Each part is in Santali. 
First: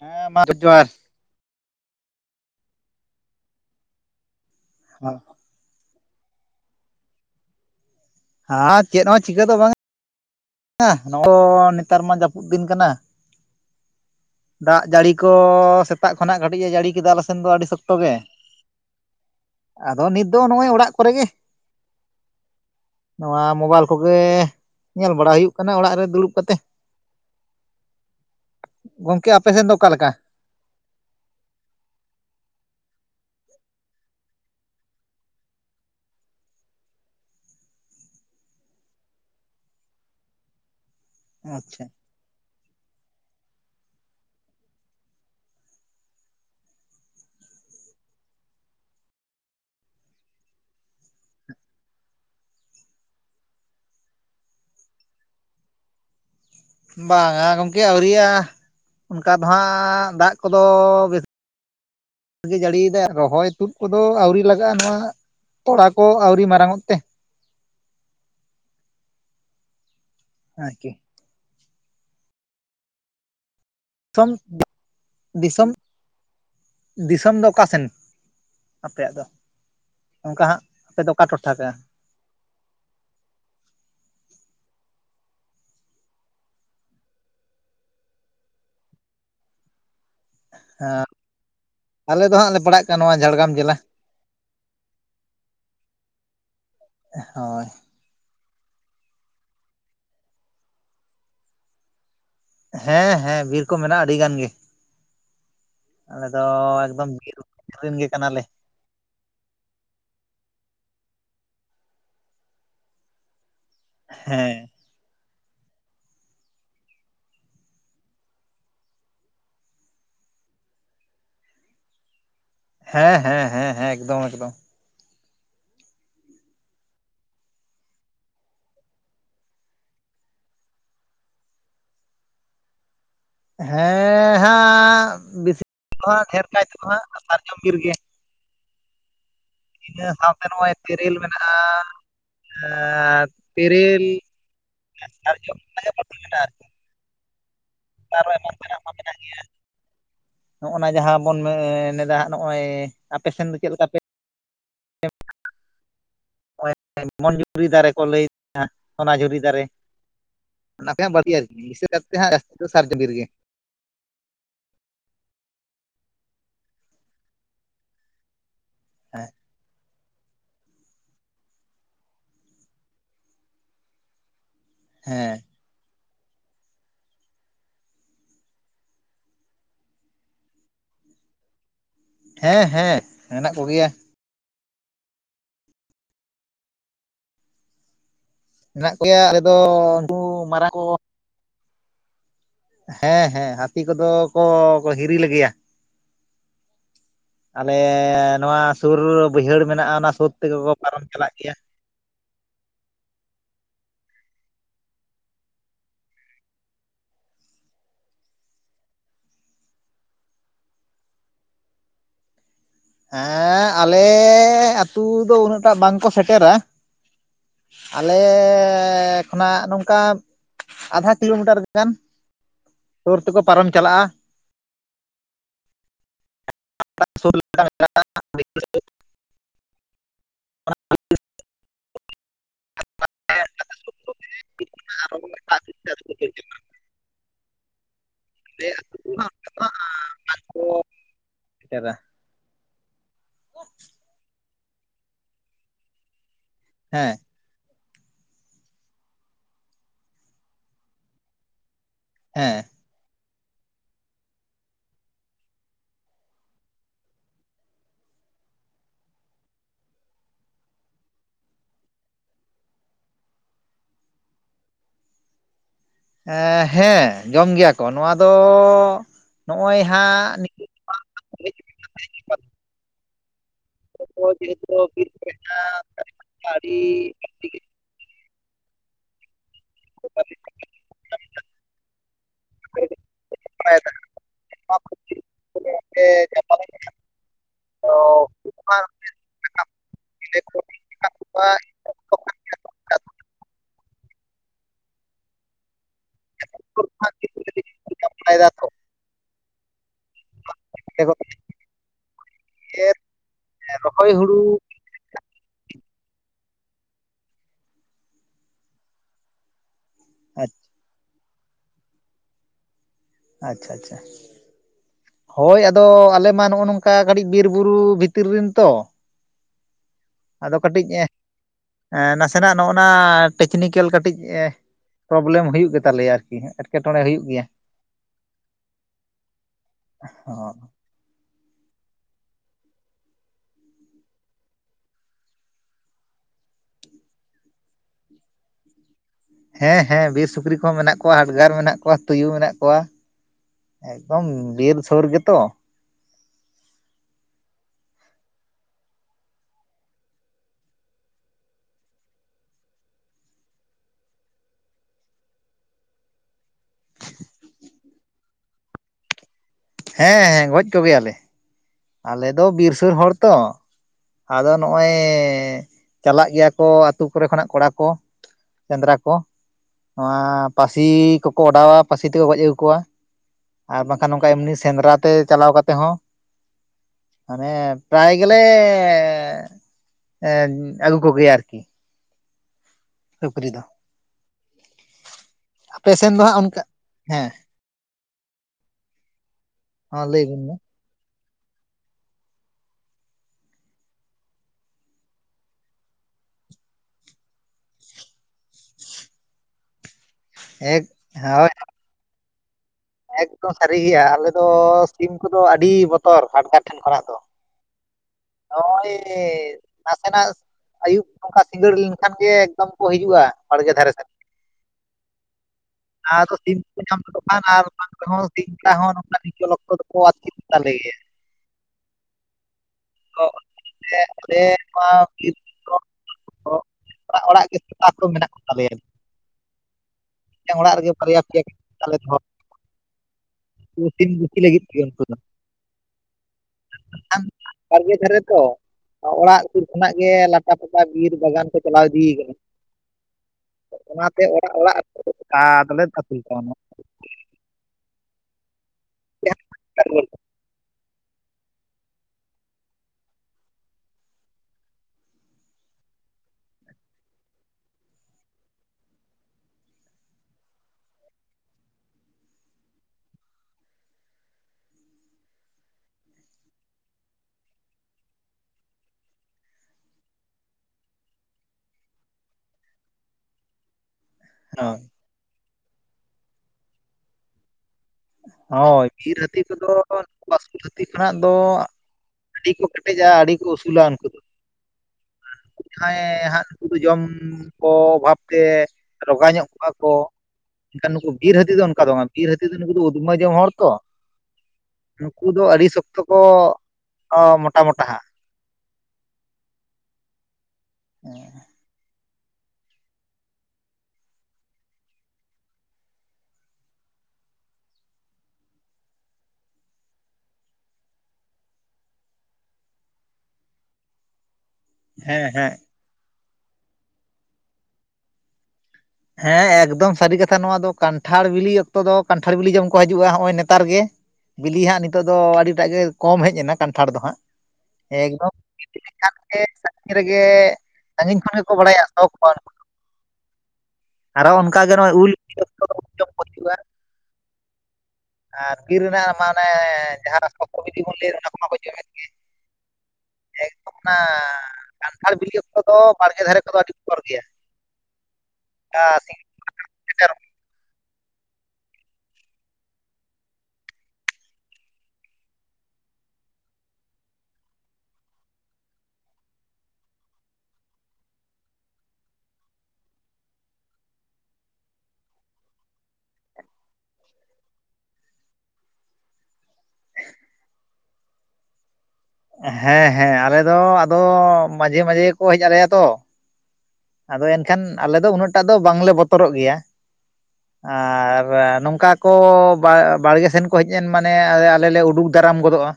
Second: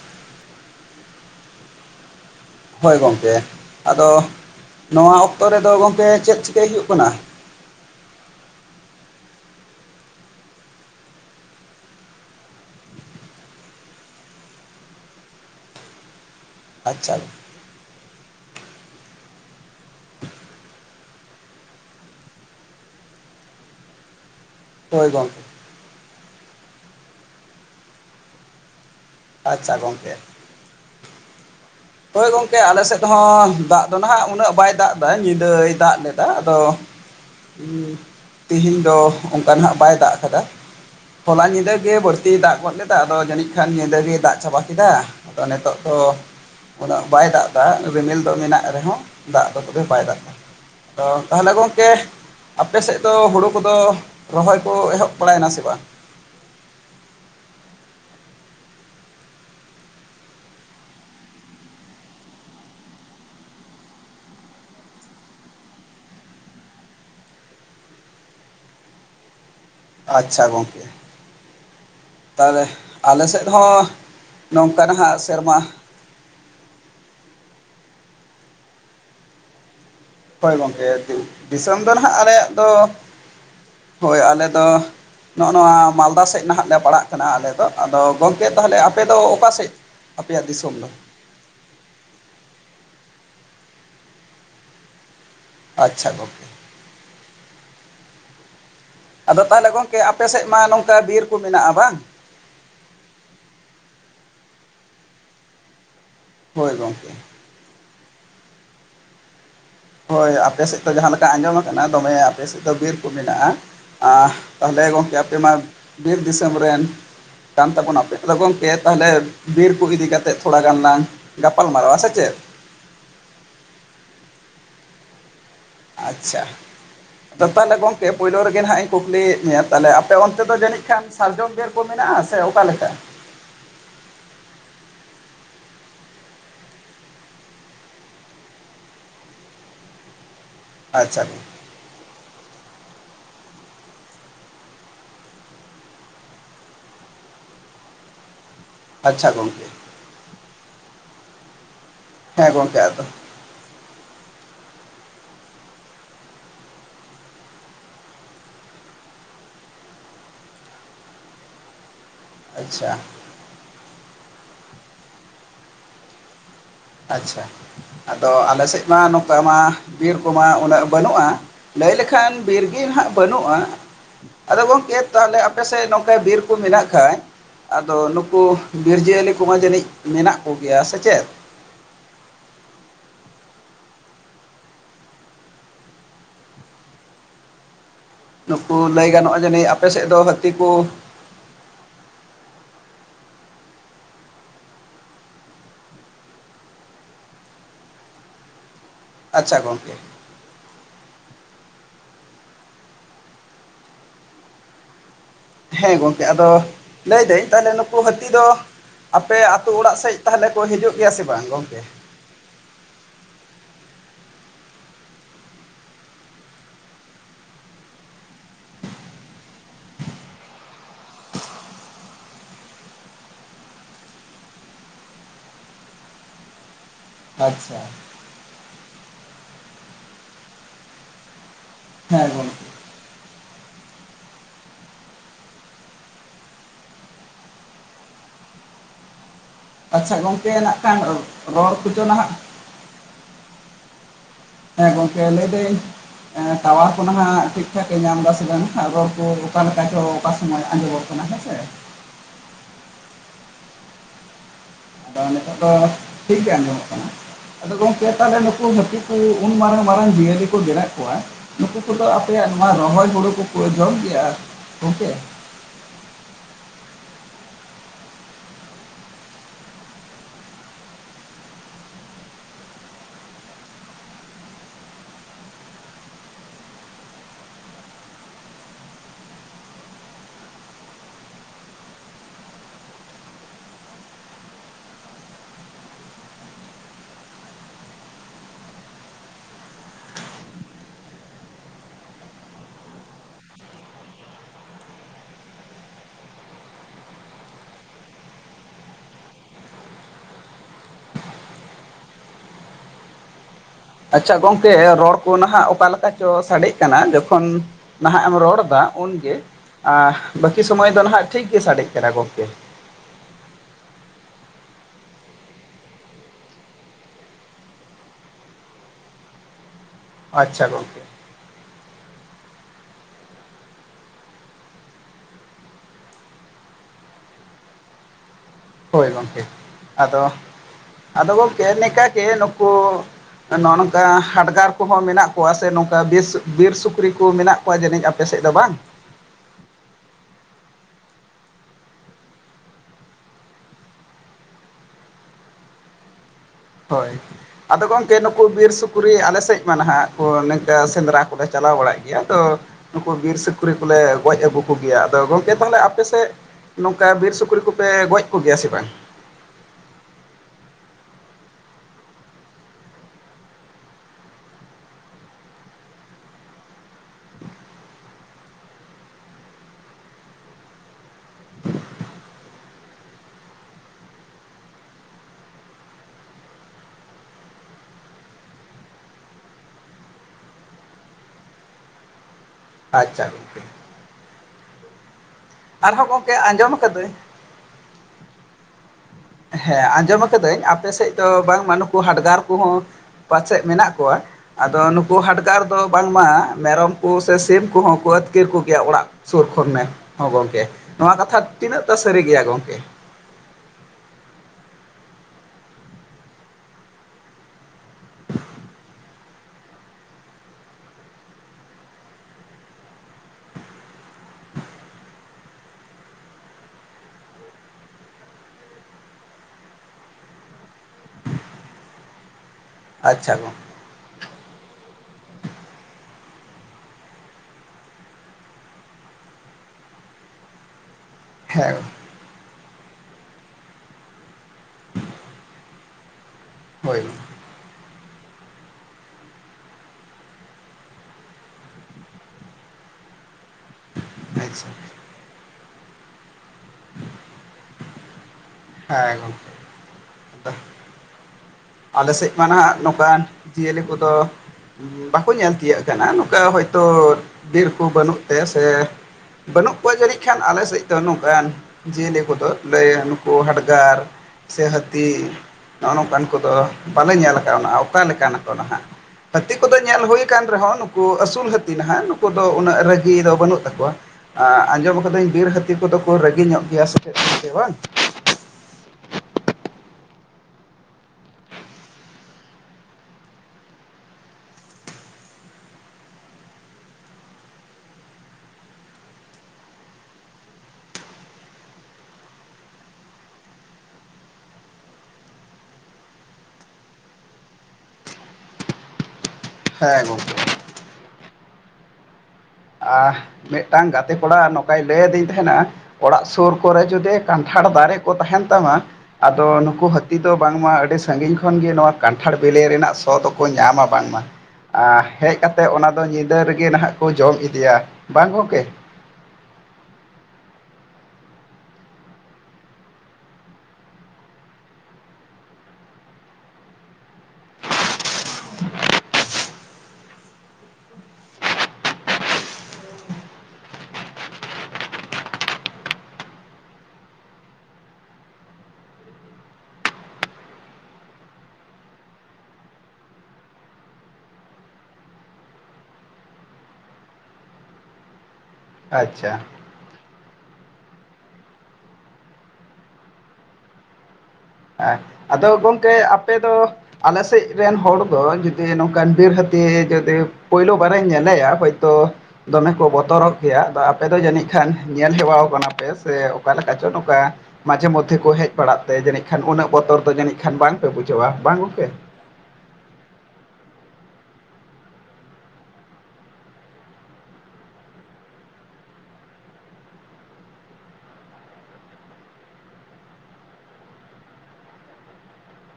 ᱦᱮᱸ ᱢᱟ ᱡᱚᱜ [inaudible] ᱦᱟᱨ ᱦᱳᱭ ᱜᱚᱝᱠᱮ ᱟᱫᱚ ᱱᱚᱣᱟ ᱚᱠᱛᱚ ᱨᱮᱫᱚ ᱜᱚᱝᱠᱮ ᱪᱮᱫ ᱪᱤᱠᱟᱹᱭ ᱦᱩᱭᱩᱜ ᱠᱟᱱᱟ? ᱦᱟᱸ ᱪᱮᱫ ᱦᱚᱸ ᱪᱤᱠᱟᱹ ᱫᱚ ᱵᱟᱝᱼᱟ ᱦᱮᱸ, ᱱᱚᱜᱼᱚ ᱱᱮᱛᱟᱨ ᱢᱟ, ᱡᱟᱹᱯᱩᱫ ᱫᱤᱱ ᱠᱟᱱᱟᱼᱼ ᱫᱟᱜ ᱡᱟᱹᱲᱤ ᱠᱚ ᱥᱮᱛᱟᱜ ᱠᱷᱚᱱᱟᱜ, ᱠᱟᱹᱴᱤᱡ ᱮ ᱡᱟᱹᱲᱤ ᱠᱮᱫᱟ ᱟᱪᱪᱷᱟ ᱟᱞᱮ ᱥᱮᱱ ᱫᱚ, ᱟᱹᱰᱤ ᱥᱚᱠᱛᱚ ᱛᱚᱵᱮ, ᱟᱫᱚ ᱱᱤᱛ ᱫᱚ ᱱᱚᱜᱼᱚᱭ ᱚᱲᱟᱜ ᱠᱚᱨᱮ ᱜᱮ ᱱᱚᱣᱟ ᱢᱚᱵᱟᱭᱤᱞ ᱠᱚᱜᱮ ᱦᱳᱭ ᱧᱮᱞ ᱵᱟᱲᱟ ᱜᱚᱢᱠᱮ ᱦᱩᱭᱩᱜ ᱠᱟᱱᱟ ᱚᱲᱟᱜ ᱨᱮ ᱫᱩᱲᱩᱵ ᱠᱟᱛᱮ ᱜᱚᱝᱠᱮ ᱟᱯᱮ ᱥᱮᱫ ᱫᱚ ᱟᱪᱪᱷᱟ ᱚᱠᱟᱞᱮᱠᱟ? ᱜᱚᱢᱠᱮ ᱦᱳᱭ ᱜᱚᱝᱠᱮ ᱟᱞᱮ ᱥᱮᱫ ᱦᱚᱸ ᱫᱟᱜ ᱫᱚ ᱱᱟᱦᱟᱸᱜ ᱩᱱᱟᱹᱜ ᱵᱟᱭ ᱫᱟᱜ ᱮᱫᱟ ᱧᱤᱫᱟᱹᱭ ᱫᱟᱜ ᱞᱮᱫᱟ ᱟᱫᱚᱼᱼ ᱛᱮᱦᱤᱧ ᱫᱚ ᱚᱱᱠᱟ ᱱᱦᱟᱜ ᱵᱟᱭ ᱫᱟᱜ ᱠᱟᱫᱟ ᱦᱚᱞᱟ ᱧᱤᱫᱟᱹ ᱟᱪᱪᱷᱟ ᱜᱮ ᱵᱟᱹᱲ ᱛᱤᱭ ᱫᱟᱜ ᱜᱚᱫ ᱞᱮᱫᱟ, ᱟᱫᱚ ᱡᱟᱹᱱᱤᱡ ᱠᱷᱟᱱ ᱧᱤᱫᱟᱹ ᱜᱮᱭ ᱫᱟᱜ ᱪᱟᱵᱟ ᱠᱮᱫᱟ, ᱟᱫᱚ ᱱᱤᱛᱚᱜ ᱫᱚ ᱩᱱᱟᱹᱜ ᱵᱟᱭ ᱫᱟᱜ ᱫᱟ, ᱨᱤᱢᱤᱞ ᱫᱚ ᱢᱮᱱᱟᱜ ᱨᱮᱦᱚᱸ, ᱫᱟᱜ ᱫᱚ ᱛᱚᱵᱮ ᱵᱟᱭ ᱫᱟᱜ ᱫᱟ? ᱚᱸ, ᱛᱟᱦᱚᱞᱮ ᱜᱚᱝᱠᱮ ᱟᱯᱮ ᱥᱮᱜ ᱫᱚ ᱦᱳᱲᱳ ᱠᱚᱫᱚ ᱨᱚᱦᱚᱭ ᱠᱚ, ᱮᱦᱚᱵ ᱵᱟᱲᱟᱭ ᱱᱟ ᱥᱮ ᱵᱟᱝ? ᱵᱟᱝ ᱟ ᱜᱚᱢᱠᱮ ᱟᱹᱣᱨᱤᱭᱟᱜ ᱟ ᱚᱱᱠᱟ ᱫᱚ ᱦᱟᱜ ᱫᱟᱜ ᱠᱚᱫᱚ ᱵᱮᱥ ᱡᱟᱹᱲᱤ ᱜᱮ ᱡᱟᱹᱲᱤᱭ ᱫᱟᱭ, ᱨᱚᱦᱚᱭ ᱛᱩᱫ ᱠᱚ ᱫᱚ, ᱟᱹᱣᱨᱤ ᱞᱟᱜᱟᱜᱼᱟ, ᱱᱚᱣᱟ ᱛᱚᱲᱟ ᱠᱚ, ᱟᱣᱨᱤ ᱢᱟᱨᱟᱝ ᱚᱜ ᱛᱮ ᱼᱼ ᱟᱪᱪᱷᱟ ᱜᱚᱝᱠᱮ, ᱟᱨᱠᱤ ᱛᱟᱦᱚᱞᱮ ᱟᱞᱮᱥᱮᱫ ᱦᱚᱸ ᱫᱤᱥᱚᱢ ᱱᱚᱝᱠᱟ, ᱱᱟᱦᱟᱜ ᱥᱮᱨᱢᱟ ᱫᱤᱥᱚᱢ ᱫᱤᱥᱚᱢ ᱫᱚ ᱚᱠᱟ ᱥᱮᱱ ᱟᱯᱮ ᱭᱟᱜ ᱫᱚ? ᱚᱱᱠᱟ ᱦᱳᱭ ᱦᱟᱸᱜ ᱜᱚᱝᱠᱮ, ᱚᱠᱟ ᱴᱚᱴᱷᱟ ᱯᱮ ᱫᱤᱥᱚᱢ ᱫᱚ ᱱᱟᱦᱟᱜ ᱟᱞᱮᱭᱟᱜ ᱫᱚ ᱦᱳᱭ, ᱟᱞᱮ ᱫᱚ ᱱᱚᱜᱼ ᱱᱚᱶᱟ ᱢᱟᱞᱫᱟ ᱥᱮᱫ ᱱᱟᱦᱟᱜ ᱞᱮ ᱯᱟᱲᱟᱜ ᱠᱟᱱᱟ, ᱟᱞᱮᱫᱚ ᱟᱫᱚ ᱜᱚᱝᱠᱮ ᱛᱟᱦᱚᱞᱮ ᱟᱯᱮᱫᱚ, ᱚᱠᱟ ᱥᱮᱫ? ᱟᱯᱮᱭᱟᱜ ᱫᱤᱥᱚᱢ ᱫᱚ? ᱦᱮᱸ ᱟᱞᱮ ᱫᱚ ᱦᱟᱸᱜ ᱞᱮ ᱯᱟᱲᱟᱜ ᱠᱟᱱᱟ, ᱱᱚᱶᱟ ᱡᱷᱟᱲᱜᱨᱟᱢ ᱡᱮᱞᱟ ᱾ ᱟᱪᱪᱷᱟ, ᱜᱚᱝᱠᱮ᱾ ᱮᱸ ᱦᱳᱭ, ᱟᱫᱚ ᱛᱟᱦᱚᱞᱮ ᱜᱚᱢᱠᱮ ᱟᱯᱮ ᱥᱮᱫ ᱢᱟ, ᱱᱚᱝᱠᱟ ᱵᱤᱨ ᱠᱚ ᱢᱮᱱᱟᱜᱼᱟ ᱵᱟᱝ? ᱦᱮᱸ, ᱦᱮᱸ, ᱵᱤᱨ ᱠᱚ ᱢᱮᱱᱟᱜᱼᱟ ᱟᱹᱰᱤ ᱜᱟᱱ ᱜᱮ, ᱟᱞᱮ ᱫᱚ ᱦᱳᱭ ᱮᱠᱫᱚᱢ ᱜᱚᱝᱠᱮ ᱵᱤᱨᱼᱼ ᱨᱮᱱ ᱜᱮ ᱠᱟᱱᱟᱞᱮ ᱾ ᱦᱳᱭ ᱟᱯᱮ ᱥᱮᱫ ᱫᱚ ᱡᱟᱦᱟᱸ ᱞᱮᱠᱟ ᱟᱸᱡᱚᱢ ᱠᱟᱱᱟ, ᱫᱚᱢᱮ ᱟᱯᱮ ᱥᱮᱫ ᱫᱚ ᱵᱤᱨ ᱠᱚ ᱢᱮᱱᱟᱜᱼᱟ ᱾ ᱟᱸ ᱦᱮᱸ ᱛᱟᱦᱚᱞᱮ ᱜᱚᱢᱠᱮ ᱟᱯᱮ ᱢᱟ, ᱵᱤᱨ ᱫᱤᱥᱚᱢ ᱨᱮᱱ? ᱠᱟᱱ ᱛᱟᱵᱚᱱᱟᱯᱮ, ᱟᱫᱚ ᱜᱚᱢᱠᱮ ᱛᱟᱦᱚᱞᱮ ᱵᱤᱨ ᱠᱩᱨᱩ ᱤᱫᱤ ᱠᱟᱛᱮ, ᱛᱷᱚᱲᱟ ᱜᱟᱱ ᱞᱟᱝᱼᱼ ᱜᱟᱯᱟᱞ ᱢᱟᱨᱟᱣ ᱼᱟ, ᱥᱮ ᱪᱮᱫ? ᱦᱮᱸ, ᱦᱮᱸ, ᱦᱮᱸ, ᱦᱮᱸ, ᱮᱠᱫᱚᱢ-ᱮᱠᱫᱚᱢ᱾ ᱟᱪᱷᱟ ᱫᱚ ᱛᱟᱦᱞᱮ ᱜᱚᱝᱠᱮ ᱯᱳᱭᱞᱳ ᱨᱮᱜᱮ ᱱᱟᱜ ᱤᱧ ᱠᱩᱠᱞᱤᱭᱮᱫ ᱢᱮᱭᱟ ᱛᱟᱦᱞᱮ ᱟᱯᱮ ᱚᱱᱛᱮ ᱫᱚ ᱡᱟᱹᱱᱤᱡ ᱠᱷᱟᱱ ᱥᱟᱨᱡᱚᱢ ᱵᱩᱨ ᱠᱚ ᱢᱮᱱᱟᱜᱼᱟ ᱥᱮ ᱚᱠᱟᱞᱮᱠᱟ ᱦᱮᱸ ᱦᱟᱸ ᱟᱜ ᱵᱮᱥᱤ ᱰᱷᱮᱨ ᱠᱟᱭᱛᱮ ᱫᱚ ᱦᱟᱜ ᱥᱟᱨᱡᱚᱢ ᱵᱤᱨ ᱜᱮ ᱤᱱᱟᱹ ᱥᱟᱶᱛᱮ ᱱᱚᱜᱼᱚᱭ ᱛᱮᱨᱮᱞ ᱟᱪᱪᱷᱟ ᱢᱮᱱᱟᱜᱼᱟ ᱮᱸ ᱛᱮᱨᱮᱞ ᱚᱱᱮ ᱥᱟᱨᱡᱚᱢ ᱠᱷᱚᱱᱟᱜ ᱦᱚ ᱵᱟ. ᱲᱛᱤ ᱢᱮᱱᱟᱜ ᱟ ᱟᱨᱠᱤ ᱟᱨᱚ ᱮᱢᱟᱱ ᱛᱮᱱᱟᱜ ᱟᱪᱪᱷᱟ, ᱜᱚᱝᱠᱮ ᱼᱼ ᱦᱚᱜᱼᱚ ᱱᱚᱣᱟ ᱡᱟᱦᱟᱸ ᱵᱚᱱ ᱢᱮᱱᱫᱟ ᱦᱟᱸᱜ ᱦᱮᱸ ᱱᱚᱜᱼᱚᱭ ᱜᱚᱝᱠᱮ ᱟᱫᱚ ᱟᱯᱮ ᱥᱮᱱ ᱫᱚ ᱪᱮᱫᱞᱠᱟ ᱯᱮ ᱱᱚᱜᱚᱭ ᱢᱚᱱᱡᱩᱨᱤ ᱫᱟᱨᱮ ᱠᱚ ᱞᱟ. ᱭᱮᱫ ᱛᱟᱦᱮᱫ ᱥᱚᱱᱟᱡᱷᱩᱨᱤ ᱫᱟᱨᱮ ᱚᱱᱟ ᱠᱷᱚᱭᱟᱜ ᱵᱟᱹᱲᱛᱤ ᱟᱨᱠᱤ ᱡᱟ. ᱥᱛᱤ ᱠᱟᱨ ᱛᱮ ᱦᱟᱜ ᱡᱟ. ᱥᱛᱤ ᱫᱚ ᱟᱪᱪᱷᱟ ᱥᱟᱨᱡᱚᱢ ᱵᱤᱨ ᱜᱮ ᱟᱪᱷᱟ ᱟᱫᱚ ᱟᱞᱮ ᱥᱮᱫ ᱢᱟ ᱦᱮᱸ ᱱᱚᱝᱠᱟ ᱢᱟ ᱵᱤᱨ ᱠᱚᱢᱟ ᱩᱱᱟᱹᱜ ᱵᱟᱹᱱᱩᱜᱼᱟ ᱞᱟᱹᱭ ᱞᱮᱠᱷᱟᱱ ᱵᱤᱨ ᱜᱮ ᱦᱟᱜ ᱵᱟᱹᱱᱩᱜᱼᱟ ᱟᱫᱚ ᱜᱚᱝ ᱮᱭᱟ ᱦᱮᱸ ᱛᱟᱦᱞᱮ ᱟᱯᱮ ᱥᱮᱫ ᱱᱚᱛᱮ ᱵᱤᱨ ᱠᱚ ᱢᱮᱱᱟᱜ ᱠᱷᱟᱡ ᱟᱫᱚ ᱱᱩᱠᱩ ᱵᱤᱨᱡᱤᱭᱟᱹᱞᱤ ᱠᱚᱢᱟ, ᱡᱟᱹᱱᱤᱡ ᱢᱮᱱᱟᱜ ᱠᱚᱜᱮᱭᱟ ᱥᱮ ᱪᱮᱜ? ᱦᱮᱸ ᱦᱮᱸ ᱢᱮᱱᱟᱜ ᱠᱚᱜᱮᱭᱟ ᱱᱩᱠᱩ ᱢᱮᱱᱟᱜ ᱞᱟᱹᱭ ᱠᱚᱜᱮᱭᱟ ᱟᱞᱮ ᱜᱟᱱᱚᱜᱼᱟ ᱫᱚ ᱡᱟᱹᱱᱤᱡ ᱟᱯᱮ ᱥᱮᱫ ᱩᱱᱠᱩ ᱫᱚ ᱦᱟᱹᱛᱤ ᱠᱚ ᱢᱟᱨᱟᱝ ᱦᱮᱸ ᱦᱮᱸ ᱦᱟᱹᱛᱤ ᱠᱚᱫᱚ ᱠᱚ ᱦᱤᱨᱤ ᱞᱮ ᱜᱮᱭᱟ᱾ ᱟᱞᱮ ᱱᱚᱣᱟ ᱥᱩᱨ ᱵᱟᱹᱭᱦᱟᱹᱲ ᱟᱪᱪᱷᱟ ᱢᱮᱱᱟᱜᱼᱟ ᱜᱚᱝᱠᱮ ᱚᱱᱟ ᱥᱩᱨ ᱛᱮᱜᱮ ᱠᱚ ᱯᱟᱨᱚᱢ ᱪᱟᱞᱟᱜ ᱜᱮᱭᱟ ᱦᱮᱸ ᱜᱚᱝᱠᱮ ᱟᱫᱚ ᱞᱟᱹᱭ ᱫᱟᱹᱧ ᱛᱟᱦᱞᱮ ᱱᱩᱠᱩ ᱦᱟᱹᱛᱤ ᱫᱚ ᱟᱯᱮ ᱟᱛᱳ ᱚᱲᱟᱜ ᱥᱮᱡ ᱛᱟᱦᱚᱞᱮ ᱠᱚ ᱦᱤᱡᱩᱜ ᱜᱮᱭᱟ ᱥᱮ ᱵᱟᱝ ᱜᱚᱝᱠᱮ ᱦᱮᱸ ᱟᱞᱮ ᱟᱹᱛᱩ ᱫᱚ ᱩᱱᱟᱹᱜᱴᱟᱜ ᱵᱟᱝᱠᱚ ᱥᱮᱴᱮᱨᱟ ᱟᱞᱮ ᱠᱷᱚᱱᱟᱜ ᱱᱚᱝᱠᱟ ᱟᱫᱷᱟ ᱠᱤᱞᱳᱢᱤᱴᱟᱨ ᱜᱟᱱ ᱥᱳᱨ ᱛᱮᱠᱚ ᱯᱟᱨᱚᱢ ᱪᱟᱞᱟᱜᱼᱟ ᱟᱪᱪᱷᱟ [unintelligible] [inaudible] [unintelligible] ᱦᱮᱸ, ᱜᱚᱢᱠᱮ᱾ [unintelligible] [unintelligible] ᱟᱪᱪᱷᱟ ᱜᱚᱝᱠᱮ ᱱᱟᱜ ᱠᱷᱟᱱ ᱨᱚᱲ ᱠᱚᱪᱚ ᱱᱷᱟᱜᱼᱼ ᱚ ᱦᱮᱸ ᱜᱚᱝᱠᱮ ᱞᱟᱹᱭ ᱫᱟᱹᱧ ᱴᱟᱣᱟᱨ ᱠᱚ ᱦᱮᱸ ᱱᱟᱦᱟᱜ ᱴᱷᱤᱠ ᱴᱷᱟᱠᱮ ᱧᱟᱢ ᱮᱫᱟᱟᱥᱮ ᱵᱟᱝᱠᱷᱟᱱ ᱨᱚᱲ ᱠᱚ ᱚᱠᱟ ᱞᱮᱠᱟ ᱪᱚ ᱚᱠᱟ ᱥᱚᱢᱚᱭ ᱟᱸᱡᱚᱢᱚᱜ ᱠᱟᱱᱟ ᱦᱮᱸ ᱥᱮ ᱦᱮᱸ ᱟᱫᱚ ᱱᱤᱛᱚᱜ ᱫᱚ ᱴᱷᱤᱠ ᱜᱮ ᱟᱸᱡᱚᱢᱚᱜ ᱠᱟᱱᱟ ᱟᱫᱚ ᱜᱚᱝᱠᱮ ᱛᱟᱦᱚᱞᱮ ᱱᱩᱠᱩ ᱦᱟᱹᱛᱤ ᱠᱚ ᱩᱱ ᱢᱟᱨᱟᱝ ᱢᱟᱨᱟᱝ ᱡᱤᱭᱟᱹᱞᱤ ᱠᱚ ᱢᱮᱱᱟᱜ ᱠᱚᱣᱟ ᱱᱩᱠᱩ ᱠᱚᱫᱚ ᱟᱯᱮᱭᱟᱜ ᱱᱚᱣᱟ ᱨᱚᱦᱚᱭ ᱦᱩᱲᱩ ᱠᱚᱠᱚ ᱡᱚᱢ ᱜᱮᱭᱟ ᱜᱚᱝᱠᱮ ᱮᱸ ᱦᱮᱸ ᱡᱚᱢ ᱜᱮᱭᱟ ᱠᱚ ᱱᱚᱣᱟ ᱫᱚ ᱱᱚᱜᱼᱚᱭ ᱦᱟᱸᱜ ᱥᱤ [inaudible] [inaudible] ᱚ [inaudible] [inaudible] [inaudible] ᱵᱟᱲᱟᱭᱮᱫᱟ ᱛᱚ ᱮ ᱮ [inaudible] ᱟᱪᱪᱷᱟ ᱜᱚᱝᱠᱮ ᱨᱚᱲ ᱠᱚ ᱱᱟᱦᱟᱜ ᱚᱠᱟ ᱞᱮᱠᱟ ᱪᱚ ᱥᱟᱰᱮᱜ ᱠᱟᱱᱟ ᱡᱚᱠᱷᱚᱱ ᱱᱟᱦᱟᱜ ᱮᱢ ᱨᱚᱲᱫᱟ ᱩᱱᱜᱮ ᱵᱟᱹᱠᱤ ᱥᱚᱢᱚᱭ ᱫᱚ ᱱᱟᱜ ᱴᱷᱤᱠ ᱜᱮ ᱥᱟᱰᱮᱜ ᱠᱟᱱᱟ ᱜᱚᱢᱠᱮ ᱟᱪᱪᱷᱟ ᱟᱪᱪᱷᱟ ᱦᱳᱭ ᱟᱫᱚ ᱟᱞᱮ ᱢᱟ ᱱᱚᱜᱼᱚ ᱱᱚᱝᱠᱟ ᱠᱟᱹᱴᱤᱡ ᱵᱤᱨ ᱵᱩᱨᱩ ᱵᱷᱤᱛᱤᱨ ᱨᱮᱱ ᱛᱚ ᱟᱫᱚ ᱟᱪᱪᱷᱟ ᱠᱟᱹᱴᱤᱡ ᱜᱚᱝᱠᱮ ᱱᱟᱥᱮᱱᱟᱜ ᱱᱚᱜᱼᱚ ᱱᱟ ᱴᱮᱠᱱᱤᱠᱮᱞ ᱠᱟᱹᱴᱤᱡ ᱯᱨᱚᱵᱞᱮᱢ ᱦᱩᱭᱩᱜ ᱜᱮᱛᱟᱞᱮᱭᱟ ᱟᱨᱠᱤ ᱮᱴᱠᱮᱴᱚᱬᱮ ᱦᱩᱭᱩᱜ ᱜᱮᱭᱟ ᱦᱳᱭ ᱜᱚᱝᱠᱮ ᱟᱫᱚ ᱟᱫᱚ ᱜᱚᱢᱠᱮ ᱱᱤᱝᱠᱟᱹ ᱜᱮ ᱱᱩᱠᱩ ᱱᱚᱜᱼᱚ ᱱᱚᱝᱠᱟ ᱦᱟᱰᱜᱟᱨ ᱠᱚᱦᱚᱸ ᱢᱮᱱᱟᱜ ᱠᱚᱣᱟ ᱥᱮ ᱱᱚᱝᱠᱟ ᱵᱤᱨ ᱥᱩᱠᱨᱤ ᱠᱚ ᱢᱮᱱᱟᱜ ᱠᱚᱣᱟ ᱡᱟᱹᱱᱤᱡ ᱟᱯᱮ ᱥᱮᱫ ᱫᱚ ᱵᱟᱝ ᱦᱮᱸ ᱦᱮᱸ ᱵᱤᱨ ᱥᱩᱠᱨᱤ ᱠᱚᱦᱚᱸ ᱢᱮᱱᱟᱜ ᱠᱚᱣᱟ ᱦᱟᱰᱜᱟᱨ ᱢᱮᱱᱟᱜ ᱠᱚᱣᱟ ᱛᱩᱭᱩ ᱢᱮᱱᱟᱜ ᱠᱚᱣᱟ ᱮᱠᱫᱚᱢ ᱵᱤᱨ ᱥᱩᱨ ᱜᱮᱛᱚ ᱦᱳᱭ ᱟᱫᱚ ᱜᱚᱢᱠᱮ ᱱᱩᱠᱩ ᱵᱤᱨ ᱥᱩᱠᱨᱤ ᱟᱞᱮ ᱥᱮᱫ ᱢᱟ ᱱᱟᱦᱟᱜ ᱠᱚ ᱱᱚᱝᱠᱟ ᱥᱮᱸᱫᱽᱨᱟ ᱠᱚᱞᱮ ᱪᱟᱞᱟᱣ ᱵᱟᱲᱟᱜ ᱜᱮᱭᱟ ᱟᱫᱚ ᱱᱩᱠᱩ ᱵᱤᱨ ᱥᱩᱠᱨᱤ ᱠᱚᱞᱮ ᱜᱚᱡ ᱟᱹᱜᱩ ᱠᱚ ᱜᱮᱭᱟ ᱟᱫᱚ ᱜᱚᱢᱠᱮ ᱛᱟᱦᱞᱮ ᱟᱯᱮᱥᱮᱫ ᱱᱚᱝᱠᱟ ᱵᱤᱨ ᱥᱩᱠᱨᱤ ᱠᱚᱯᱮ ᱜᱚᱡ ᱠᱚᱜᱮᱭᱟ ᱥᱮ ᱵᱟᱝ ᱦᱮᱸ ᱦᱮᱸ ᱜᱚᱡ ᱠᱚᱜᱮᱭᱟᱞᱮ ᱟᱞᱮ ᱫᱚ ᱵᱤᱨ ᱥᱩᱨ ᱦᱚᱲ ᱛᱚ ᱟᱫᱚ ᱱᱚᱜᱼᱚᱭ ᱪᱟᱞᱟᱜ ᱜᱮᱭᱟ ᱠᱚ ᱟᱛᱩ ᱠᱚᱨᱮ ᱠᱷᱚᱱᱟᱜ ᱠᱚᱲᱟ ᱠᱚ ᱥᱮᱸᱫᱽᱨᱟ ᱠᱚ ᱱᱚᱣᱟ ᱯᱟᱹᱥᱤ ᱠᱚᱠᱚ ᱚᱰᱟᱣᱟ ᱯᱟᱹᱥᱤ ᱛᱮᱠᱚ ᱜᱚᱡ ᱟᱹᱜᱩ ᱠᱚᱣᱟ ᱟᱨ ᱵᱟᱝ ᱠᱷᱟᱱ ᱱᱚᱝᱠᱟ ᱮᱢᱱᱤ ᱥᱮᱸᱫᱽᱨᱟ ᱛᱮ ᱪᱟᱞᱟᱣ ᱠᱟᱛᱮ ᱦᱚᱸ ᱢᱟᱱᱮ ᱯᱨᱟᱭ ᱜᱮᱞᱮ ᱟᱹᱜᱩ ᱠᱚᱜᱮᱭᱟ ᱟᱨᱠᱤ ᱟᱪᱪᱷᱟ ᱥᱩᱠᱨᱤ ᱫᱚ ᱟᱯᱮ ᱟᱨᱦᱚᱸ ᱥᱮᱱ ᱫᱚ ᱜᱚᱝᱠᱮ ᱦᱟᱸᱜ ᱚᱱᱠᱟ ᱟᱸᱡᱚᱢ ᱟᱠᱟᱫᱟᱹᱧ ᱦᱮᱸ᱾ ᱦᱮᱸ ᱦᱚᱸ ᱟᱸᱡᱚᱢ ᱞᱟᱹᱭ ᱵᱤᱱ ᱢᱟ ᱟᱠᱟᱫᱟᱹᱧ ᱟᱯᱮᱥᱮᱫ ᱫᱚ ᱵᱟᱝᱢᱟ ᱱᱩᱠᱩ ᱦᱟᱰᱜᱟᱨ ᱠᱚᱦᱚᱸ ᱯᱟᱪᱮᱫ ᱢᱮᱱᱟᱜ ᱠᱚᱣᱟ᱾ ᱟᱫᱚ ᱱᱩᱠᱩ ᱦᱟᱰᱜᱟᱨ ᱫᱚ ᱵᱟᱝᱢᱟ ᱢᱮᱨᱚᱢ ᱠᱚ ᱥᱮ ᱥᱤᱢ ᱠᱚᱦᱚᱸ ᱠᱚ ᱟᱹᱛᱠᱤᱨ ᱠᱚᱜᱮᱭᱟ ᱚᱲᱟᱜ ᱥᱩᱨ ᱠᱷᱚᱱ ᱢᱮ ᱦᱚᱸ ᱜᱚᱢᱠᱮ ᱮᱠ ᱱᱚᱣᱟ ᱠᱟᱛᱷᱟ ᱦᱳᱭ ᱛᱤᱱᱟᱹᱜ ᱫᱚ ᱥᱟᱹᱨᱤ ᱜᱮᱭᱟ ᱜᱚᱢᱠᱮ ᱮᱠᱫᱚᱢ ᱥᱟᱹᱨᱤ ᱜᱮᱭᱟ ᱟᱞᱮ ᱫᱚ ᱥᱤᱢ ᱠᱚᱫᱚ ᱟᱹᱰᱤ ᱵᱚᱛᱚᱨ ᱦᱟᱰᱜᱟᱨ ᱴᱷᱮᱱ ᱠᱷᱚᱱᱟᱜ ᱫᱚ ᱱᱚᱜᱼᱚᱭ ᱱᱟᱥᱮᱱᱟᱜ ᱟᱹᱭᱩᱵ ᱱᱚᱝᱠᱟ ᱥᱤᱸᱜᱟᱹᱲ ᱞᱮᱱᱠᱷᱟᱱ ᱜᱮ ᱮᱠᱫᱚᱢ ᱠᱚ ᱦᱤᱡᱩᱜᱼᱟ ᱵᱟᱲᱜᱮ ᱫᱷᱟᱨᱮ ᱥᱮᱱ [inaudible] ᱟᱨᱫᱚ ᱥᱤᱢ ᱠᱚ ᱧᱟᱢ ᱞᱮ ᱠᱷᱟᱱ ᱟᱨ ᱨᱮᱦᱚᱸ ᱛ ᱦᱚᱸ ᱱᱚᱝᱠ ᱦᱤᱡᱚᱜ ᱚᱠᱛᱚ ᱫᱚᱠᱚ ᱟᱹᱛᱤᱨᱤᱧ ᱛᱟᱞᱮ ᱜᱮᱭᱟ [inaudible] [unintelligible] ᱟᱪᱪᱷᱟ ᱜᱚᱝ ᱯᱮ ᱱᱚᱣᱟ [unintelligible] ᱚᱲᱟᱜ ᱚᱲᱟᱜ ᱜᱮ ᱥᱮᱛᱟ ᱠᱚ ᱢᱮᱱᱟᱜ ᱠᱚ ᱛᱟᱞᱮᱭᱟ ᱦᱮᱸ ᱚᱲᱟᱜ ᱨᱮᱜᱮ ᱵᱟᱨᱭᱟ ᱯᱮᱭᱟ ᱦᱮᱸ ᱟᱞᱮ ᱥᱮ ᱯᱨᱚᱴᱤᱱ ᱵᱮᱥᱤ ᱞᱟᱹᱜᱤᱫ ᱜᱮ ᱩᱱᱠᱩ ᱫᱚ᱾ ᱦᱳᱭ ᱵᱟᱲᱜᱮ ᱫᱷᱟᱨᱮ ᱛᱚ᱾ ᱚᱲᱟᱜ ᱥᱩᱨ ᱠᱷᱚᱱᱟᱜ ᱜᱮ ᱞᱟᱴᱟ ᱯᱟᱴᱟ ᱵᱤᱨ ᱵᱟᱜᱟᱱ ᱠᱚ ᱪᱟᱞᱟᱣ ᱤᱫᱤ ᱟᱠᱟᱱᱟ᱾ ᱚᱱᱟᱛᱮ ᱚᱲᱟᱜ ᱟᱪᱪᱷᱟ ᱚᱲᱟᱜ ᱠᱚ ᱫᱟᱜᱽ ᱫᱚᱞᱮ ᱟᱹᱛᱩᱭ ᱛᱟᱦᱮᱱᱟ᱾ ᱦᱮᱸ ᱜᱚᱢᱠᱮ᱾ [unintelligible] ᱟᱞᱮ ᱥᱮᱫ ᱢᱟ ᱱᱟᱦᱟᱜ ᱱᱚᱝᱠᱟᱱ ᱡᱤᱭᱟᱹᱞᱤ ᱠᱚᱫᱚ ᱵᱟᱠᱚ ᱧᱮᱞ ᱛᱤᱭᱳᱜ ᱟᱠᱟᱱᱟ ᱱᱚᱝᱠᱟ ᱦᱚᱭᱛᱳ ᱵᱤᱨ ᱠᱚ ᱵᱟᱹᱱᱩᱜ ᱛᱮ ᱥᱮ ᱵᱟᱹᱱᱩᱜ ᱠᱚᱣᱟ ᱡᱟᱹᱱᱤᱡ ᱠᱷᱟᱱ ᱟᱞᱮ ᱥᱮᱫ ᱫᱚ ᱱᱚᱝᱠᱟᱱ ᱡᱤᱭᱟᱹᱞᱤ ᱠᱚᱫᱚ ᱞᱟᱹᱭ ᱱᱩᱠᱩ ᱦᱟᱰᱜᱟᱨ ᱥᱮ ᱦᱟᱹᱛᱤ ᱱᱚᱜ-ᱚᱭ ᱱᱚᱝᱠᱟᱱ ᱩᱱᱠᱩᱫᱚ ᱵᱟᱞᱮ ᱧᱮᱞ ᱟᱠᱟᱫ ᱟᱱᱟ ᱚᱠᱟᱞᱮᱠᱟᱱ ᱟᱠᱚ ᱱᱟᱦᱟᱜ᱾ ᱦᱟᱹᱛᱤ ᱠᱚᱫᱚ ᱧᱮᱞ ᱦᱩᱭ ᱟᱠᱟᱱ ᱨᱮᱦᱚᱸ ᱱᱩᱠᱩ ᱟᱹᱥᱩᱞ ᱦᱟᱹᱛᱤ ᱱᱟᱦᱟᱜ ᱱᱩᱠᱩ ᱫᱚ ᱩᱱᱟᱹᱜ ᱨᱟᱹᱜᱤ ᱫᱚ ᱵᱟᱹᱱᱩᱜ ᱛᱟᱠᱩᱣᱟ᱾ ᱟᱸᱡᱚᱢ ᱟᱠᱟᱫᱟᱹᱧ ᱵᱤᱨ ᱦᱟᱹᱛᱤ ᱠᱚᱫᱚ ᱠᱚ ᱨᱟᱹᱜᱤ ᱧᱚᱜ ᱜᱮᱭᱟ ᱥᱮ ᱪᱮᱫ ᱵᱟᱝ? ᱦᱳᱭ ᱵᱤᱨ ᱦᱟᱹᱛᱤ ᱠᱚᱫᱚ ᱱᱩᱠᱩ ᱟᱹᱥᱩᱞ ᱦᱟᱹᱛᱤ ᱠᱷᱚᱱᱟᱜ ᱫᱚ ᱟᱹᱰᱤ ᱠᱚ ᱠᱮᱴᱮᱡᱟ ᱟᱹᱰᱤ ᱠᱚ ᱩᱥᱩᱞᱟ ᱩᱱᱠᱩ ᱫᱚ᱾ [unintelligible] ᱡᱟᱦᱟᱸᱭ ᱦᱟᱸᱜ ᱱᱩᱠᱩ ᱫᱚ ᱡᱚᱢ ᱠᱚ ᱚᱵᱷᱟᱵ ᱛᱮ ᱨᱚᱜᱟ ᱧᱚᱜ ᱠᱚᱣᱟ ᱠᱚ ᱢᱮᱱᱠᱷᱟᱱ ᱱᱩᱠᱩ ᱵᱤᱨ ᱦᱟᱹᱛᱤ ᱫᱚ ᱚᱱᱠᱟ ᱫᱚ ᱵᱟᱝ ᱵᱤᱨ ᱦᱟᱹᱛᱤ ᱫᱚ ᱱᱩᱠᱩ ᱫᱚ ᱩᱫᱽᱢᱮᱭ ᱡᱚᱢ ᱦᱚᱲ ᱛᱚ᱾ ᱱᱩᱠᱩ ᱫᱚ ᱟᱹᱰᱤ ᱥᱚᱠᱛᱚ ᱠᱚ ᱢᱚᱴᱟ ᱢᱚᱴᱟ ᱦᱟᱸᱜ᱾ ᱦᱮᱸ ᱜᱚᱢᱠᱮ᱾ ᱦᱮᱸ ᱟᱨ ᱢᱤᱫᱴᱟᱝ ᱜᱟᱛᱮ ᱠᱚᱲᱟ ᱱᱚᱝᱠᱟᱭ ᱞᱟᱹᱭ ᱟᱹᱫᱤᱧ ᱛᱟᱦᱮᱸᱱᱟ ᱚᱲᱟᱜ ᱥᱩᱨ ᱠᱚᱨᱮ ᱡᱩᱫᱤ ᱠᱟᱱᱴᱷᱟᱲ ᱫᱟᱨᱮ ᱠᱚ ᱛᱟᱦᱮᱱ ᱛᱟᱢᱟ ᱟᱫᱚ ᱱᱩᱠᱩ ᱦᱟᱹᱛᱤ ᱫᱚ ᱵᱟᱝᱢᱟ ᱟᱹᱰᱤ ᱥᱟᱺᱜᱤᱧ ᱠᱷᱚᱱ ᱜᱮ ᱱᱚᱣᱟ ᱠᱟᱱᱴᱷᱟᱲ ᱵᱮᱞᱮ ᱨᱮᱱᱟᱜ ᱥᱚ ᱥᱚ ᱫᱚᱠᱚ ᱧᱟᱢᱟ ᱵᱟᱝᱢᱟ᱾ ᱟᱨ ᱦᱮᱸ ᱦᱮᱡ ᱦᱮᱸ ᱠᱟᱛᱮᱫ ᱚᱱᱟ ᱫᱚ ᱧᱤᱫᱟᱹ ᱨᱮᱜᱮ ᱱᱟᱦᱟᱸᱜ ᱠᱚ ᱡᱚᱢ ᱤᱫᱤᱭᱟ ᱵᱟᱝ ᱜᱚᱢᱠᱮ? ᱦᱮᱸ ᱮᱠᱫᱚᱢ ᱥᱟᱹᱨᱤ ᱠᱟᱛᱷᱟ ᱱᱚᱣᱟ ᱫᱚ ᱠᱟᱱᱴᱷᱟᱲ ᱵᱤᱞᱤ ᱚᱠᱛᱚ ᱫᱚ ᱠᱟᱱᱴᱷᱟᱲ ᱵᱤᱞᱤ ᱡᱚᱢ ᱠᱚ ᱦᱤᱡᱩᱜ-ᱟ ᱱᱚᱜ-ᱚᱭ ᱱᱮᱛᱟᱨ ᱜᱮ᱾ ᱵᱤᱞᱤ ᱦᱟᱸᱜ ᱱᱤᱛᱚᱜ ᱫᱚ ᱟᱹᱰᱤᱴᱟᱜ ᱜᱮ ᱠᱚᱢ ᱦᱮᱡ ᱮᱱᱟ ᱠᱟᱱᱴᱷᱟᱲ ᱫᱚ ᱦᱟᱸᱜ ᱮᱠᱫᱚᱢ ᱠᱷᱟᱱ ᱜᱮ ᱥᱟᱺᱜᱤᱧ ᱨᱮᱜᱮ ᱥᱟᱺᱜᱤᱧ ᱠᱷᱚᱱ ᱜᱮᱠᱚ ᱵᱟᱲᱟᱭᱟ ᱥᱚ ᱠᱚᱣᱟ ᱩᱱᱠᱚ ᱟᱨᱚ ᱚᱱᱠᱟ ᱜᱮ ᱱᱚᱜ-ᱚᱭ ᱩᱞ ᱚᱠᱛᱚ ᱫᱚ ᱩᱞ ᱡᱚᱢ ᱠᱚ ᱦᱤᱡᱩᱜᱼᱟ ᱟᱨ ᱵᱤᱨ ᱨᱮᱱᱟᱜ ᱢᱟᱱᱮ ᱡᱟᱦᱟᱸ ᱥᱚᱥᱚ ᱵᱤᱞᱤ ᱵᱚᱱ ᱞᱟᱹᱭ ᱚᱱᱟ ᱠᱚ ᱢᱟ ᱡᱚᱢᱮᱫ ᱜᱮ᱾ ᱮᱠᱫᱚᱢ ᱚᱱᱟ ᱠᱟᱱᱛᱷᱟᱲ ᱵᱤᱞᱤ ᱚᱠᱛᱚ ᱫᱚ ᱵᱟᱲᱜᱮ ᱫᱷᱟᱨᱮ ᱠᱚᱫᱚ ᱟᱹᱰᱤ ᱵᱚᱛᱚᱨ ᱜᱮᱭᱟ᱾ ᱟᱪᱪᱷᱟ᱾ ᱥᱤᱜᱽᱱᱮᱪᱟᱨ ᱦᱮᱸ ᱟᱫᱚ ᱜᱚᱢᱠᱮ ᱟᱯᱮ ᱫᱚ ᱟᱞᱮ ᱥᱮᱫ ᱨᱮᱱ ᱦᱚᱲ ᱫᱚ ᱡᱩᱫᱤ ᱱᱚᱝᱠᱟᱱ ᱵᱤᱨ ᱦᱟᱹᱛᱤ ᱡᱩᱫᱤ ᱯᱳᱭᱞᱳ ᱵᱟᱨᱮ ᱧᱮᱞᱮᱭᱟ ᱦᱚᱳᱭᱛᱳ ᱫᱚᱢᱮ ᱠᱚ ᱵᱚᱛᱚᱨᱚᱜ ᱜᱮᱭᱟ ᱟᱫᱚ ᱟᱯᱮ ᱫᱚ ᱡᱟᱹᱱᱤᱡ ᱠᱷᱟᱱ ᱧᱮᱞ ᱦᱮᱣᱟ ᱟᱠᱟᱱ ᱟᱯᱮ ᱥᱮ ᱚᱠᱟ ᱞᱮᱠᱟ ᱪᱚ ᱱᱚᱝᱠᱟ ᱢᱟᱡᱷᱮ ᱢᱚᱫᱽᱫᱷᱮ ᱠᱚ ᱦᱮᱡ ᱵᱟᱲᱟᱜ ᱛᱮ ᱡᱟᱹᱱᱤᱡ ᱠᱷᱟᱱ ᱩᱱᱟᱹᱜ ᱵᱚᱛᱚᱨ ᱫᱚ ᱡᱟᱹᱱᱤᱡ ᱠᱷᱟᱱ ᱵᱟᱝᱯᱮ ᱵᱩᱡᱷᱟᱹᱣᱟ ᱵᱟᱝ ᱜᱚᱝᱠᱮ ᱦᱮᱸ ᱦᱮᱸ ᱟᱞᱮ ᱫᱚ ᱟᱫᱚ ᱢᱟᱡᱷᱮ ᱢᱟᱡᱷᱮ ᱜᱮᱠᱚ ᱦᱮᱡ ᱟᱞᱮᱭᱟ ᱛᱚ ᱟᱫᱚ ᱮᱱᱠᱷᱟᱱ ᱟᱞᱮ ᱫᱚ ᱩᱱᱟᱹᱜ ᱴᱟᱜ ᱫᱚ ᱵᱟᱝᱞᱮ ᱵᱚᱛᱚᱨᱚᱜ ᱜᱮᱭᱟ᱾ [unintelligible] ᱟᱨ ᱱᱚᱝᱠᱟ ᱠᱚ ᱵᱟᱲᱜᱮ ᱥᱮᱱ ᱠᱚ ᱦᱮᱡ ᱮᱱ ᱢᱟᱱᱮ ᱟᱞᱮ ᱞᱮ ᱩᱸᱰᱩᱠ ᱫᱟᱨᱟᱢ ᱜᱚᱫᱚᱜ-ᱟ᱾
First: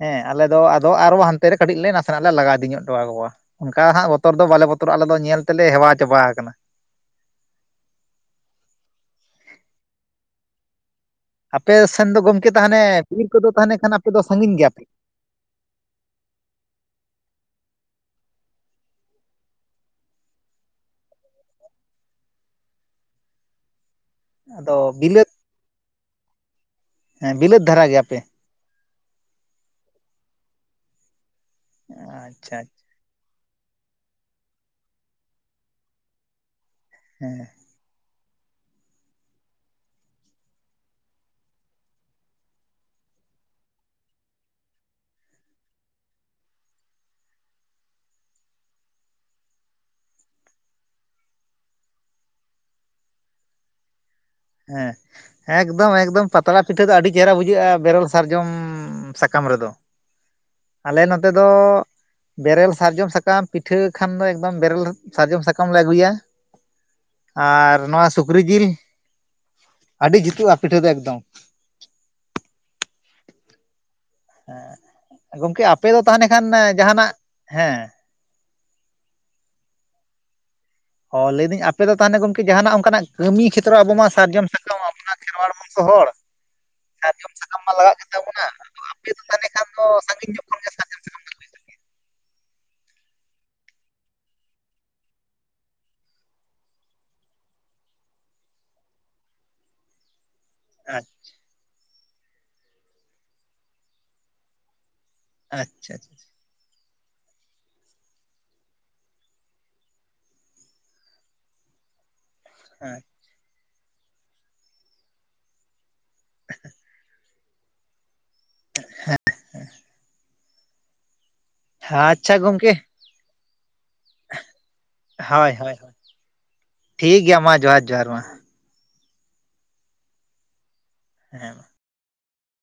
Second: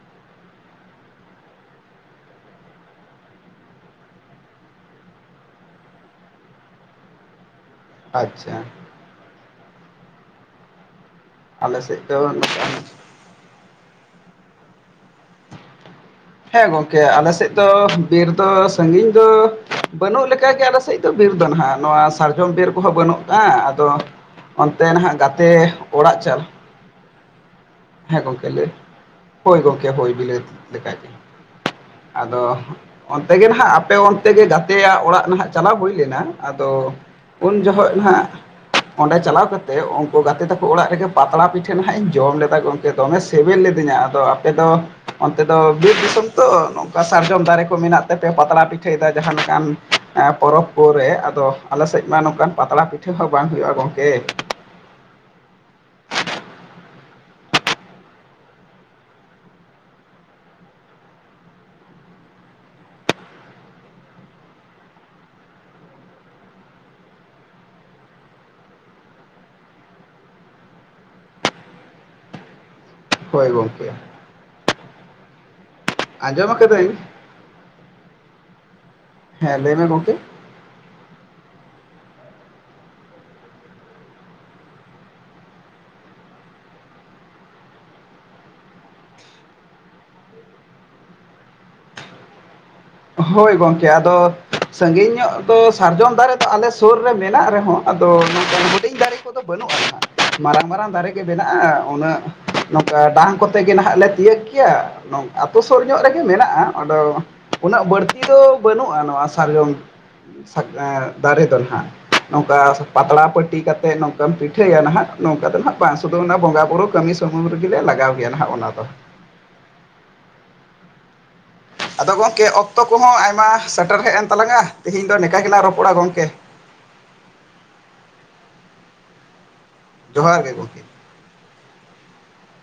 ᱦᱮᱸ ᱟᱞᱮ ᱫᱚ ᱟᱫᱚ ᱟᱨᱦᱚ ᱦᱟᱱᱛᱮ ᱨᱮ ᱠᱟᱹᱴᱤᱡ ᱞᱮ ᱱᱟᱥᱮᱱᱟᱜ ᱞᱮ ᱞᱟᱜᱟ ᱤᱫᱤ ᱧᱚᱜ ᱴᱚ ᱠᱟᱠᱚᱣᱟ᱾ ᱚᱱᱠᱟ ᱦᱟᱸᱜ ᱵᱚᱛᱚᱨ ᱫᱚ ᱵᱟᱞᱮ ᱵᱚᱛᱚᱨᱚᱜ-ᱟ ᱟᱞᱮ ᱫᱚ ᱧᱮᱞ ᱛᱮᱞᱮ ᱦᱮᱣᱟ ᱪᱟᱵᱟ ᱟᱠᱟᱱᱟ᱾ ᱟᱪᱪᱷᱟ᱾ ᱟᱯᱮ ᱟᱞᱮ ᱥᱮᱫ ᱥᱮᱱ ᱫᱚ ᱜᱚᱢᱠᱮ ᱱᱚᱝᱠᱟᱱ ᱛᱟᱦᱚᱞᱮ ᱵᱤᱨ ᱠᱚᱫᱚ ᱛᱟᱦᱚᱞᱮ ᱠᱷᱟᱱ ᱟᱯᱮ ᱫᱚ ᱥᱟᱺᱜᱤᱧ ᱜᱮᱭᱟᱯᱮ᱾ ᱦᱮᱸ ᱜᱚᱝᱠᱮ ᱟᱞᱮᱥᱮᱫ ᱫᱚ ᱵᱤᱨ ᱫᱚ ᱥᱟᱺᱜᱤᱧ ᱫᱚ ᱵᱟᱹᱱᱩᱜ ᱞᱮᱠᱟ ᱜᱮ ᱟᱞᱮᱥᱮᱫ ᱵᱤᱨ ᱫᱚ ᱱᱷᱟᱜ ᱱᱚᱣᱟ ᱥᱟᱨᱡᱚᱢ ᱵᱤᱨ ᱠᱚᱦᱚᱸ ᱵᱟᱹᱱᱩᱜ-ᱟ ᱟᱫᱚ ᱟᱫᱚ ᱚᱱᱛᱮ ᱱᱷᱟᱜ ᱜᱟᱛᱮ ᱚᱲᱟᱜ ᱪᱟᱞᱟᱜ ᱦᱮ ᱵᱤᱞᱟᱹᱛ ᱫᱷᱟᱨᱟ ᱜᱮᱭᱟᱼᱼ ᱦᱮᱸ ᱜᱚᱢᱠᱮ ᱞᱟᱹᱭ ᱦᱳᱭ ᱜᱚᱢᱠᱮ ᱦᱳᱭ ᱵᱤᱞᱟᱹᱛ ᱞᱮᱠᱟ ᱜᱮ ᱟᱫᱚᱼᱼ ᱟᱪᱪᱷᱟ ᱚᱱᱛᱮ ᱜᱮ ᱱᱟᱦᱱᱟᱜ ᱟᱯᱮ ᱚᱱᱛᱮ ᱜᱮ ᱜᱟᱛᱮ ᱭᱟᱜ ᱚᱲᱟᱜ ᱱᱟᱦᱟᱜ ᱪᱟᱞᱟᱣ ᱦᱩᱭ ᱞᱮᱱᱟ ᱟᱫᱚᱼᱼ ᱦᱮᱸ ᱩᱱ ᱡᱷᱚᱜ ᱱᱷᱟᱸᱜ ᱚᱸᱰᱮ ᱪᱟᱞᱟᱣ ᱠᱟᱛᱮᱜ ᱩᱱᱠᱩ ᱜᱟᱛᱮ ᱛᱟᱠᱚ ᱚᱲᱟᱜ ᱨᱮᱜᱮ ᱯᱟᱛᱲᱟ ᱯᱤᱴᱷᱟᱹ ᱱᱷᱟᱜ ᱤᱧ ᱡᱚᱢ ᱞᱮᱫᱟᱠ ᱫᱚᱢᱮ ᱥᱤᱵᱤᱞ ᱞᱤᱫᱤᱧᱟ ᱟᱫᱚ ᱟᱯᱮ ᱫᱚ ᱚᱱᱛᱮ ᱫᱚ ᱵᱤᱨ ᱫᱤᱥᱚᱢ ᱛᱚ ᱱᱚᱝᱠᱟ ᱥᱟᱨᱡᱚᱢ ᱫᱟᱨᱮ ᱠᱚ ᱢᱮᱱᱟᱜ ᱛᱮᱯᱮ ᱯᱟᱛᱲᱟ ᱯᱤᱴᱷᱟᱹᱭᱮᱫᱟ ᱡᱟᱦᱟᱸ ᱞᱮᱠᱟᱱ ᱯᱚᱨᱚᱵᱽ ᱠᱚᱨᱮ ᱟᱫᱚ ᱟᱞᱮ ᱥᱮᱫ ᱢᱟ ᱱᱚᱝᱠᱟᱱ ᱯᱟᱛᱲᱟ ᱯᱤᱴᱷᱟᱹ ᱦᱚᱸ ᱵᱟᱝ ᱦᱩᱭᱩᱜᱼᱟ ᱜᱚᱝᱠᱮ ᱦᱮᱸ ᱮᱠᱫᱚᱢ ᱮᱠᱫᱚᱢ ᱯᱟᱛᱲᱟ ᱯᱤᱴᱷᱟᱹ ᱫᱚ ᱟᱹᱰᱤ ᱪᱮᱦᱨᱟ ᱵᱩᱡᱷᱟᱹᱜᱼᱟ ᱵᱮᱨᱮᱞ ᱥᱟᱨᱡᱚᱢ ᱥᱟᱠᱟᱢ ᱨᱮᱫᱚ ᱟᱞᱮ ᱱᱚᱛᱮ ᱫᱚ ᱵᱮᱨᱮᱞ ᱥᱟᱨᱡᱚᱢ ᱥᱟᱠᱟᱢ ᱯᱤᱴᱷᱟᱹ ᱠᱷᱟᱱ ᱫᱚ ᱮᱠᱫᱚᱢ ᱵᱮᱨᱮᱞ ᱥᱟᱨᱡᱚᱢ ᱥᱟᱠᱟᱢ ᱞᱮ ᱟᱹᱜᱩᱭᱟ, ᱟᱨ ᱱᱚᱣᱟ ᱥᱩᱠᱨᱤ ᱡᱤᱞ ᱟᱹᱰᱤ ᱡᱩᱛᱩᱜᱼᱟ ᱯᱤᱴᱷᱟᱹ ᱫᱚ ᱮᱠᱫᱚᱢ ᱦᱳᱭ ᱜᱳᱢᱠᱮ ᱦᱮᱸ ᱜᱚᱢᱠᱮ ᱟᱯᱮ ᱫᱚ ᱛᱟᱦᱚᱞᱮ ᱠᱷᱟᱱ ᱟᱸᱡᱚᱢ ᱟᱠᱟᱫᱟᱹᱧ ᱡᱟᱦᱟᱱᱟᱜ ᱦᱮᱸᱼᱼ ᱦᱮᱸ ᱞᱟᱹᱭᱢᱮ ᱜᱚᱢᱠᱮ? ᱚ ᱞᱟᱹᱭᱫᱟᱹᱧ ᱟᱯᱮ ᱫᱚ ᱛᱟᱦᱚᱞᱮ ᱜᱚᱢᱠᱮ ᱡᱟᱦᱟᱱᱟᱜ ᱚᱱᱠᱟᱱᱟᱜ ᱠᱟᱹᱢᱤ ᱠᱷᱮᱛᱨᱚ ᱟᱵᱚ ᱢᱟ ᱥᱟᱨᱡᱚᱢ ᱥᱟᱠᱟᱢ [unintelligible] ᱠᱷᱮᱨᱣᱟᱲ ᱢᱚᱝᱥᱚ ᱦᱚᱲᱼᱼ ᱥᱟᱨᱡᱚᱢ ᱥᱟᱠᱟᱢ ᱢᱟ ᱞᱟᱜᱟᱜ ᱜᱮᱛᱟᱵᱚᱱᱟ ᱟᱯᱮ ᱫᱚ ᱛᱟᱞᱦᱮ ᱠᱷᱟᱱ ᱫᱚ ᱥᱟᱺᱜᱤᱧ ᱧᱚᱜ ᱠᱷᱚᱱ ᱜᱮᱼᱼ ᱦᱳᱭ ᱜᱚᱝᱠᱮ ᱟᱫᱚ ᱥᱟᱜᱤᱧ ᱧᱚᱜ ᱫᱚ ᱥᱟᱨᱡᱚᱢ ᱫᱟᱨᱮ ᱫᱚ ᱟᱞᱮ ᱥᱩᱨ ᱨᱮ ᱢᱮᱱᱟᱜ ᱨᱮᱦᱚᱸᱼᱼ ᱟᱫᱚ ᱦᱩᱰᱤᱧ ᱫᱟᱨᱮ ᱠᱚᱫᱚ ᱵᱟᱹᱱᱩᱜᱼᱟ ᱢᱟᱨᱟᱝ ᱢᱟᱨᱟᱝ ᱫᱟᱨᱮ ᱜᱮ ᱵᱮᱱᱟᱼᱼ ᱩᱱᱟᱹᱜ ᱱᱚᱝᱠᱟ ᱰᱟᱝ ᱠᱚᱛᱮ ᱜᱮ ᱱᱟᱦᱟᱜ ᱞᱮ ᱛᱤᱭᱳᱜ ᱜᱮᱭᱟᱼᱼ ᱟᱛᱳ ᱥᱩᱨ ᱟᱪᱪᱷᱟ ᱧᱚᱜ ᱨᱮᱜᱮ ᱢᱮᱱᱟᱜᱼᱟ ᱟᱫᱚ, ᱩᱱᱟᱹᱜ ᱵᱟᱹᱲᱛᱤ ᱫᱚ ᱵᱟᱹᱱᱩᱜᱼᱟ ᱱᱚᱣᱟ ᱥᱟᱨᱡᱚᱢ ᱫᱟᱨᱮ ᱫᱚ ᱱᱟᱦᱟᱜ᱾ ᱱᱚᱝᱠᱟ ᱯᱟᱛᱲᱟ ᱯᱟᱹᱴᱤ ᱠᱟᱛᱮᱜ ᱱᱚᱝᱠᱟᱢ ᱯᱤᱴᱷᱟᱹᱭᱟ ᱱᱟᱦᱟᱜ ᱱᱚᱝᱠᱟ ᱫᱚ ᱱᱷᱟᱜᱼᱼ ᱵᱟᱝ ᱥᱩᱫᱷᱩ ᱚᱱᱟ ᱵᱚᱸᱜᱟ ᱵᱩᱨᱩ ᱠᱟᱹᱢᱤ ᱥᱩᱢᱩᱢ ᱨᱮᱜᱮᱞᱮ ᱞᱟᱜᱟᱣ ᱜᱮᱭᱟ ᱦᱟᱜ ᱚᱱᱟ ᱫᱚ᱾ [unintelligible] ᱟᱪᱪᱷᱟ ᱟᱫᱚ ᱟᱪᱪᱷᱟ ᱜᱚᱢᱠᱮ ᱚᱠᱛᱚ ᱠᱚᱦᱚᱸ ᱟᱭᱢᱟ ᱥᱮᱴᱮᱨ ᱦᱮᱡ ᱮᱱ ᱛᱟᱞᱟᱝᱼᱟ ᱛᱮᱦᱤᱧ ᱫᱚ ᱱᱤᱝᱠᱟ ᱦᱳᱭ ᱜᱮᱞᱟᱝ ᱦᱳᱭ ᱨᱚᱯᱚᱲᱟ ᱜᱚᱢᱠᱮ᱾ ᱴᱷᱤᱠ ᱜᱮᱭᱟ ᱢᱟ ᱡᱚᱦᱟᱨ ᱡᱚᱦᱟᱨ ᱢᱟ᱾ ᱡᱚᱦᱟᱨ ᱜᱮ ᱜᱚᱢᱠᱮ᱾ ᱦᱮᱸ